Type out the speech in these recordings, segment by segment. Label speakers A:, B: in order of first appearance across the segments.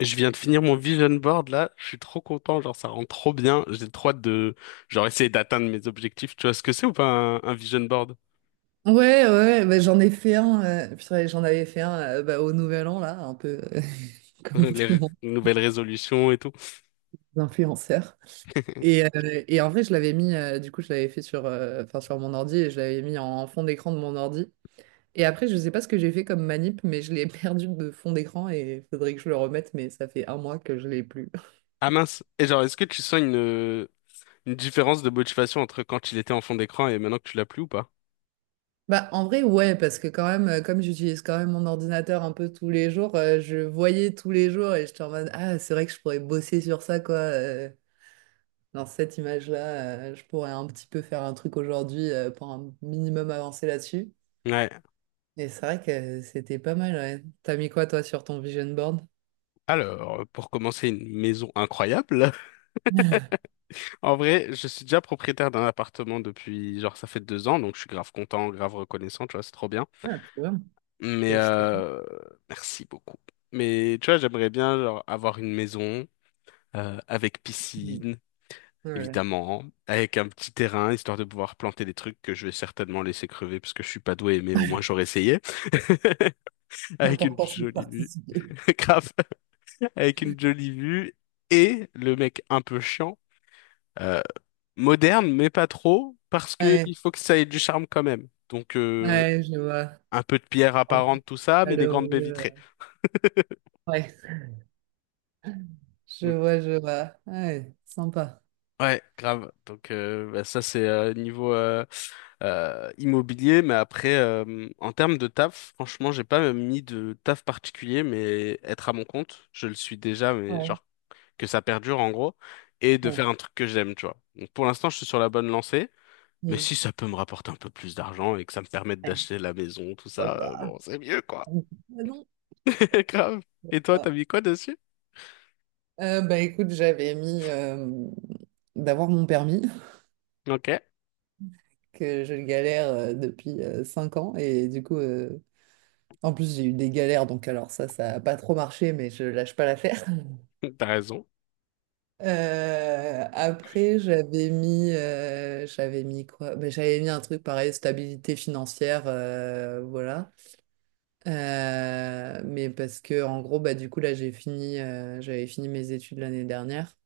A: Je viens de finir mon vision board là, je suis trop content, genre ça rend trop bien, j'ai trop hâte de genre essayer d'atteindre mes objectifs. Tu vois ce que c'est ou pas un vision board?
B: Ouais, ouais, bah, j'en ai fait un. Purée, j'en avais fait un bah, au Nouvel An, là, un peu comme tout le monde,
A: Nouvelles résolutions et tout.
B: les influenceurs. Et, en vrai, je l'avais mis, du coup, je l'avais fait sur, enfin, sur mon ordi et je l'avais mis en fond d'écran de mon ordi. Et après, je sais pas ce que j'ai fait comme manip, mais je l'ai perdu de fond d'écran et faudrait que je le remette, mais ça fait un mois que je l'ai plus.
A: Ah mince. Et genre est-ce que tu sens une différence de motivation entre quand il était en fond d'écran et maintenant que tu l'as plus ou pas?
B: Bah, en vrai, ouais, parce que quand même, comme j'utilise quand même mon ordinateur un peu tous les jours, je voyais tous les jours et j'étais en mode, ah, c'est vrai que je pourrais bosser sur ça, quoi. Dans cette image-là, je pourrais un petit peu faire un truc aujourd'hui pour un minimum avancer là-dessus.
A: Ouais.
B: Et c'est vrai que c'était pas mal, ouais. T'as mis quoi, toi, sur ton vision board?
A: Alors, pour commencer, une maison incroyable. En vrai, je suis déjà propriétaire d'un appartement depuis, genre, ça fait 2 ans, donc je suis grave content, grave reconnaissant, tu vois, c'est trop bien.
B: Ah, trop bien.
A: Mais
B: Félicitations.
A: merci beaucoup. Mais tu vois, j'aimerais bien genre, avoir une maison avec
B: Mm.
A: piscine,
B: Ouais.
A: évidemment, avec un petit terrain, histoire de pouvoir planter des trucs que je vais certainement laisser crever parce que je suis pas doué, mais au moins j'aurais essayé. Avec une
B: L'important, c'est de
A: jolie vue,
B: participer.
A: grave, avec une jolie vue et le mec un peu chiant, euh, moderne mais pas trop, parce que il
B: Ouais,
A: faut que ça ait du charme quand même. Donc
B: ouais, je vois.
A: un peu de
B: C'est
A: pierre
B: sympa.
A: apparente, tout ça, mais des
B: Allô,
A: grandes baies
B: euh,
A: vitrées.
B: ouais, je vois, je vois. Ouais, sympa.
A: Ouais, grave. Donc ça c'est niveau immobilier, mais après en termes de taf, franchement j'ai pas mis de taf particulier, mais être à mon compte, je le suis déjà, mais
B: Ouais.
A: genre que ça perdure en gros, et de
B: Ouais.
A: faire un truc que j'aime, tu vois. Donc pour l'instant je suis sur la bonne lancée, mais
B: Mm.
A: si ça peut me rapporter un peu plus d'argent et que ça me permette
B: Ouais.
A: d'acheter la maison, tout
B: Hop
A: ça,
B: là.
A: bon c'est mieux quoi.
B: Ah non.
A: Grave. Et toi t'as
B: Ah.
A: mis quoi dessus?
B: Bah écoute, j'avais mis d'avoir mon permis.
A: Ok,
B: Que je galère depuis 5 ans. Et du coup, en plus, j'ai eu des galères, donc alors ça n'a pas trop marché, mais je lâche pas l'affaire.
A: t'as raison.
B: Après, j'avais mis quoi? Ben, j'avais mis un truc pareil, stabilité financière, voilà. Mais parce que en gros, bah du coup là, j'avais fini mes études l'année dernière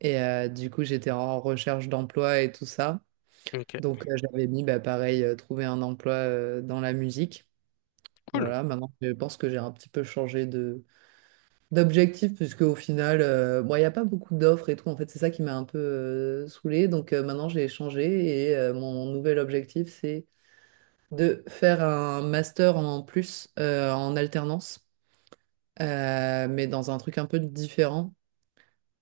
B: et du coup, j'étais en recherche d'emploi et tout ça.
A: Ok,
B: Donc, j'avais mis, bah pareil, trouver un emploi dans la musique.
A: cool.
B: Voilà, maintenant je pense que j'ai un petit peu changé de d'objectif puisque au final, bon, il n'y a pas beaucoup d'offres et tout. En fait, c'est ça qui m'a un peu saoulée. Donc maintenant, j'ai changé et mon nouvel objectif, c'est de faire un master en plus en alternance, mais dans un truc un peu différent.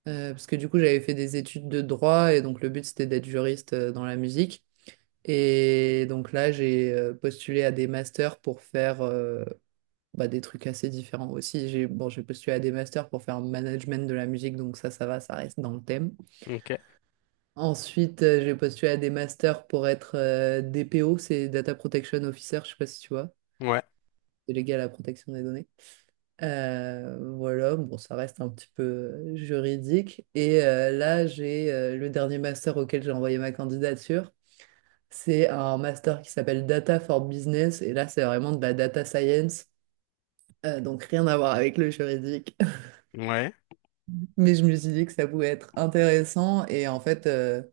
B: Parce que du coup, j'avais fait des études de droit et donc le but, c'était d'être juriste dans la musique. Et donc là, j'ai postulé à des masters pour faire... bah, des trucs assez différents aussi. J'ai bon, j'ai postulé à des masters pour faire management de la musique, donc ça va, ça reste dans le thème.
A: Ok,
B: Ensuite, j'ai postulé à des masters pour être DPO, c'est Data Protection Officer, je sais pas si tu vois,
A: ouais,
B: délégué à la protection des données. Voilà, bon, ça reste un petit peu juridique. Et là, j'ai le dernier master auquel j'ai envoyé ma candidature. C'est un master qui s'appelle Data for Business. Et là, c'est vraiment de la data science. Donc, rien à voir avec le juridique.
A: ouais,
B: Mais je me suis dit que ça pouvait être intéressant et en fait,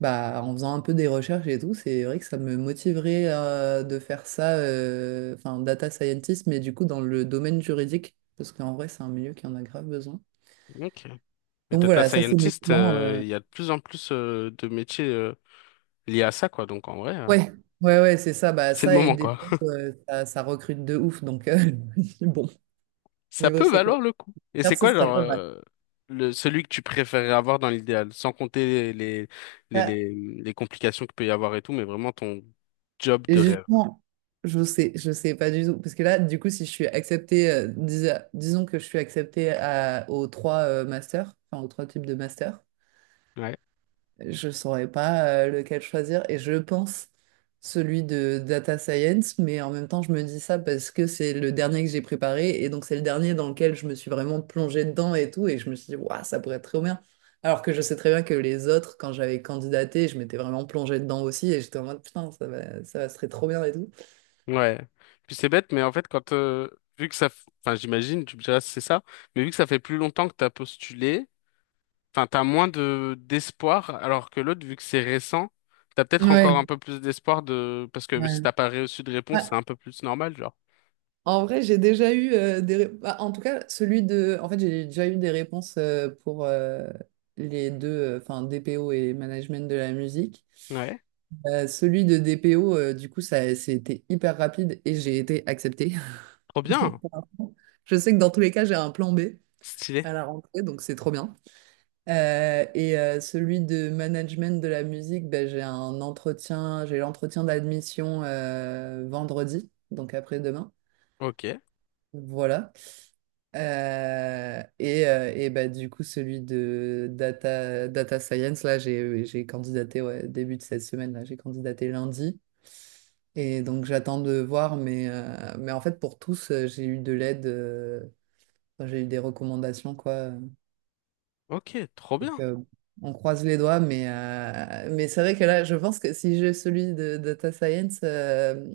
B: bah, en faisant un peu des recherches et tout, c'est vrai que ça me motiverait de faire ça, enfin, data scientist, mais du coup dans le domaine juridique, parce qu'en vrai, c'est un milieu qui en a grave besoin.
A: ok. Les
B: Donc
A: data
B: voilà, ça c'est mes
A: scientists,
B: plans.
A: il y a de plus en plus de métiers liés à ça, quoi. Donc en vrai,
B: Ouais, ouais, ouais, c'est ça, bah,
A: c'est le
B: ça et
A: moment,
B: des
A: quoi.
B: ça, ça recrute de ouf, donc je me dis, bon,
A: Ça
B: niveau
A: peut valoir le
B: sécuritaire,
A: coup. Et c'est
B: ce
A: quoi,
B: sera
A: genre,
B: pas mal.
A: le, celui que tu préférerais avoir dans l'idéal, sans compter les, les,
B: Ouais.
A: les, les complications qu'il peut y avoir et tout, mais vraiment ton job
B: Et
A: de rêve.
B: justement, je sais pas du tout. Parce que là, du coup, si je suis acceptée, disons que je suis acceptée aux trois masters, enfin aux trois types de masters,
A: Ouais.
B: je saurais pas lequel choisir. Et je pense celui de data science, mais en même temps, je me dis ça parce que c'est le dernier que j'ai préparé. Et donc, c'est le dernier dans lequel je me suis vraiment plongée dedans et tout. Et je me suis dit, waouh, ça pourrait être trop bien. Alors que je sais très bien que les autres, quand j'avais candidaté, je m'étais vraiment plongée dedans aussi. Et j'étais en mode, putain, ça va, ce serait trop bien et tout.
A: Ouais. Puis c'est bête, mais en fait, quand, vu que ça, enfin, j'imagine, tu me diras si c'est ça, mais vu que ça fait plus longtemps que t'as postulé, enfin, t'as moins de d'espoir, alors que l'autre, vu que c'est récent, t'as peut-être encore un
B: Ouais,
A: peu plus d'espoir de... Parce que si
B: ouais.
A: t'as pas reçu de réponse, c'est
B: Ouais.
A: un peu plus normal, genre.
B: En vrai, j'ai déjà eu des... bah, en tout cas, celui de... En fait, j'ai déjà eu des réponses pour les deux, enfin, DPO et management de la musique.
A: Ouais.
B: Celui de DPO, du coup, ça, c'était hyper rapide et j'ai été acceptée.
A: Trop
B: Donc,
A: bien.
B: pour l'instant, je sais que dans tous les cas, j'ai un plan B
A: Stylé.
B: à la rentrée, donc c'est trop bien. Celui de management de la musique, ben, j'ai un entretien, j'ai l'entretien d'admission vendredi, donc après-demain.
A: Ok.
B: Voilà. Bah, du coup, celui de data science, là, j'ai candidaté ouais, début de cette semaine, là, j'ai candidaté lundi. Et donc, j'attends de voir, mais en fait, pour tous, j'ai eu de l'aide, enfin, j'ai eu des recommandations, quoi.
A: Ok, trop
B: Donc,
A: bien.
B: on croise les doigts, mais c'est vrai que là, je pense que si j'ai celui de data science, je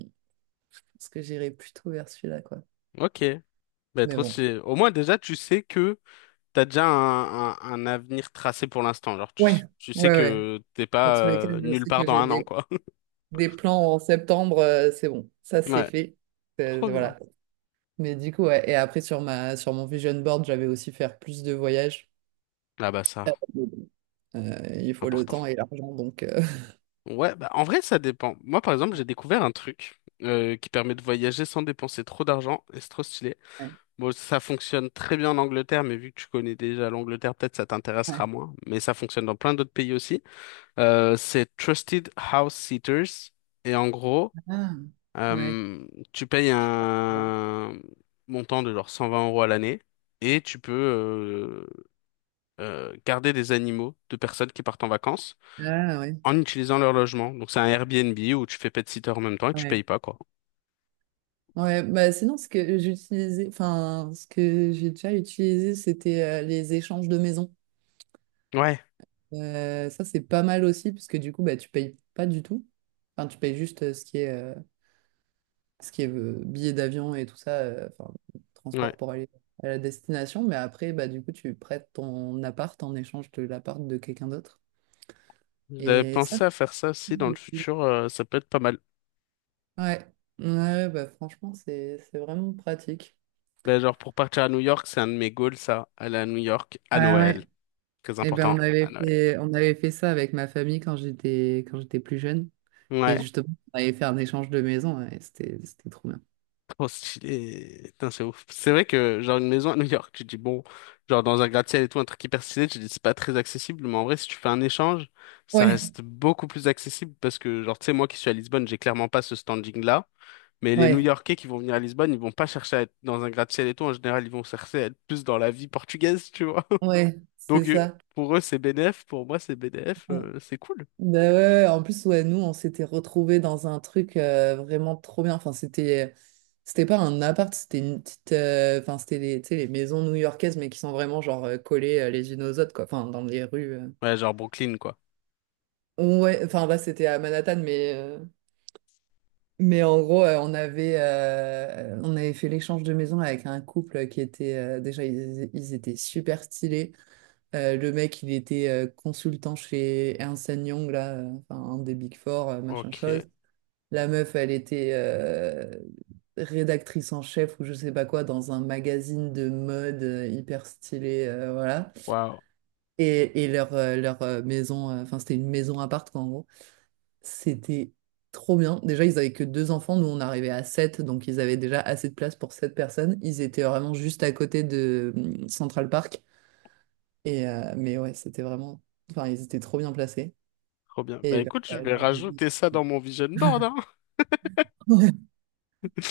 B: que j'irai plutôt vers celui-là, quoi.
A: Ok. Bah,
B: Mais
A: trop
B: bon.
A: stylé. Au moins, déjà, tu sais que t'as déjà un avenir tracé pour l'instant. Genre,
B: Ouais.
A: tu sais
B: Ouais, ouais.
A: que t'es
B: Dans
A: pas
B: tous les cas, je
A: nulle
B: sais
A: part
B: que
A: dans
B: j'ai
A: 1 an, quoi.
B: des plans en septembre, c'est bon, ça c'est
A: Ouais.
B: fait.
A: Trop bien.
B: Voilà. Mais du coup, ouais. Et après, sur mon vision board, j'avais aussi faire plus de voyages.
A: Ah bah ça,
B: Mais bon, il faut le
A: important.
B: temps et l'argent, donc.
A: Ouais, bah, en vrai, ça dépend. Moi, par exemple, j'ai découvert un truc qui permet de voyager sans dépenser trop d'argent et c'est trop stylé. Bon, ça fonctionne très bien en Angleterre, mais vu que tu connais déjà l'Angleterre, peut-être ça t'intéressera
B: Ouais.
A: moins. Mais ça fonctionne dans plein d'autres pays aussi. C'est Trusted House Sitters. Et en gros,
B: Ouais. Ah, ouais.
A: euh, tu payes un montant de genre 120 euros à l'année et tu peux garder des animaux de personnes qui partent en vacances
B: Ah, ouais.
A: en utilisant leur logement. Donc c'est un Airbnb où tu fais pet-sitter en même temps et tu
B: Ouais.
A: payes pas, quoi.
B: Ouais, bah sinon, ce que j'utilisais, enfin, ce que j'ai déjà utilisé, c'était les échanges de maisons.
A: Ouais,
B: Ça, c'est pas mal aussi, parce que du coup, bah, tu payes pas du tout. Enfin, tu payes juste ce qui est billets d'avion et tout ça, enfin,
A: ouais.
B: transport pour aller à la destination. Mais après, bah, du coup, tu prêtes ton appart en échange de l'appart de quelqu'un d'autre.
A: J'avais
B: Et ça,
A: pensé à faire ça aussi dans le
B: c'est-
A: futur, ça peut être pas mal.
B: ouais, ouais, bah, franchement, c'est vraiment pratique.
A: Ben, genre pour partir à New York, c'est un de mes goals, ça. Aller à New York à
B: Ah
A: Noël.
B: ouais.
A: Très
B: Et ben,
A: important, à Noël.
B: on avait fait ça avec ma famille quand j'étais plus jeune. Et
A: Ouais.
B: justement, on avait fait un échange de maison. Et c'était trop bien.
A: Trop stylé. Putain, c'est ouf. C'est vrai que, genre, une maison à New York, tu te dis, bon, genre, dans un gratte-ciel et tout, un truc hyper stylé, tu te dis, c'est pas très accessible, mais en vrai, si tu fais un échange, ça
B: Ouais,
A: reste beaucoup plus accessible parce que, genre, tu sais, moi qui suis à Lisbonne, j'ai clairement pas ce standing-là, mais les
B: ouais,
A: New-Yorkais qui vont venir à Lisbonne, ils vont pas chercher à être dans un gratte-ciel et tout, en général, ils vont chercher à être plus dans la vie portugaise, tu vois.
B: ouais, c'est
A: Donc,
B: ça.
A: pour eux, c'est BDF, pour moi, c'est BDF, c'est cool.
B: Ben ouais, ouais. Ouais. En plus, ouais, nous, on s'était retrouvés dans un truc vraiment trop bien. Enfin, c'était pas un appart, c'était une petite, enfin, c'était les, tu sais, les maisons new-yorkaises, mais qui sont vraiment genre collées les unes aux autres, quoi. Enfin, dans les rues.
A: Ouais, genre Brooklyn, quoi.
B: Ouais, enfin là, c'était à Manhattan, mais en gros, on avait fait l'échange de maison avec un couple qui était, déjà, ils étaient super stylés. Le mec, il était consultant chez Ernst Young, là, enfin, un des Big Four, machin
A: Ok.
B: chose. La meuf, elle était rédactrice en chef ou je sais pas quoi dans un magazine de mode hyper stylé, voilà.
A: Waouh.
B: Et leur, maison, enfin c'était une maison à quoi en gros. C'était trop bien. Déjà, ils avaient que deux enfants, nous on arrivait à sept, donc ils avaient déjà assez de place pour sept personnes. Ils étaient vraiment juste à côté de Central Park. Et, mais ouais, c'était vraiment... Enfin, ils étaient trop bien placés.
A: Trop bien. Bah
B: Et leur,
A: écoute, je vais rajouter ça dans mon vision board, hein.
B: leur...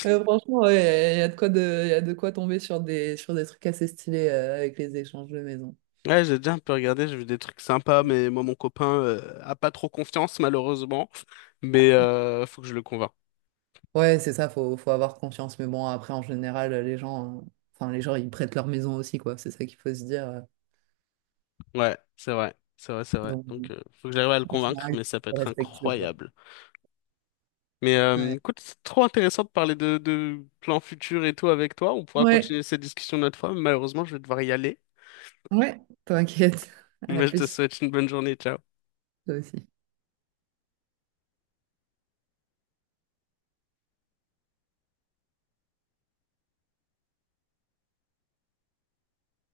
B: Franchement, ouais, il y, a y a de quoi de, y a de quoi tomber sur des trucs assez stylés avec les échanges de maison.
A: Ouais, j'ai déjà un peu regardé, j'ai vu des trucs sympas, mais moi, mon copain, a pas trop confiance, malheureusement. Mais faut que je le convainc.
B: Ouais, c'est ça, faut avoir confiance. Mais bon, après, en général, les gens, enfin, les gens, ils prêtent leur maison aussi, quoi. C'est ça qu'il faut se dire.
A: Ouais, c'est vrai, c'est vrai, c'est vrai.
B: Donc,
A: Donc, faut que j'arrive à le
B: en
A: convaincre,
B: général, ils
A: mais ça peut
B: sont
A: être
B: respectueux, quoi.
A: incroyable. Mais
B: Ouais,
A: écoute, c'est trop intéressant de parler de plans futurs et tout avec toi. On pourra
B: ouais,
A: continuer cette discussion une autre fois, mais malheureusement, je vais devoir y aller.
B: ouais, t'inquiète. À
A: Mais je te
B: plus,
A: souhaite une bonne journée. Ciao.
B: toi aussi.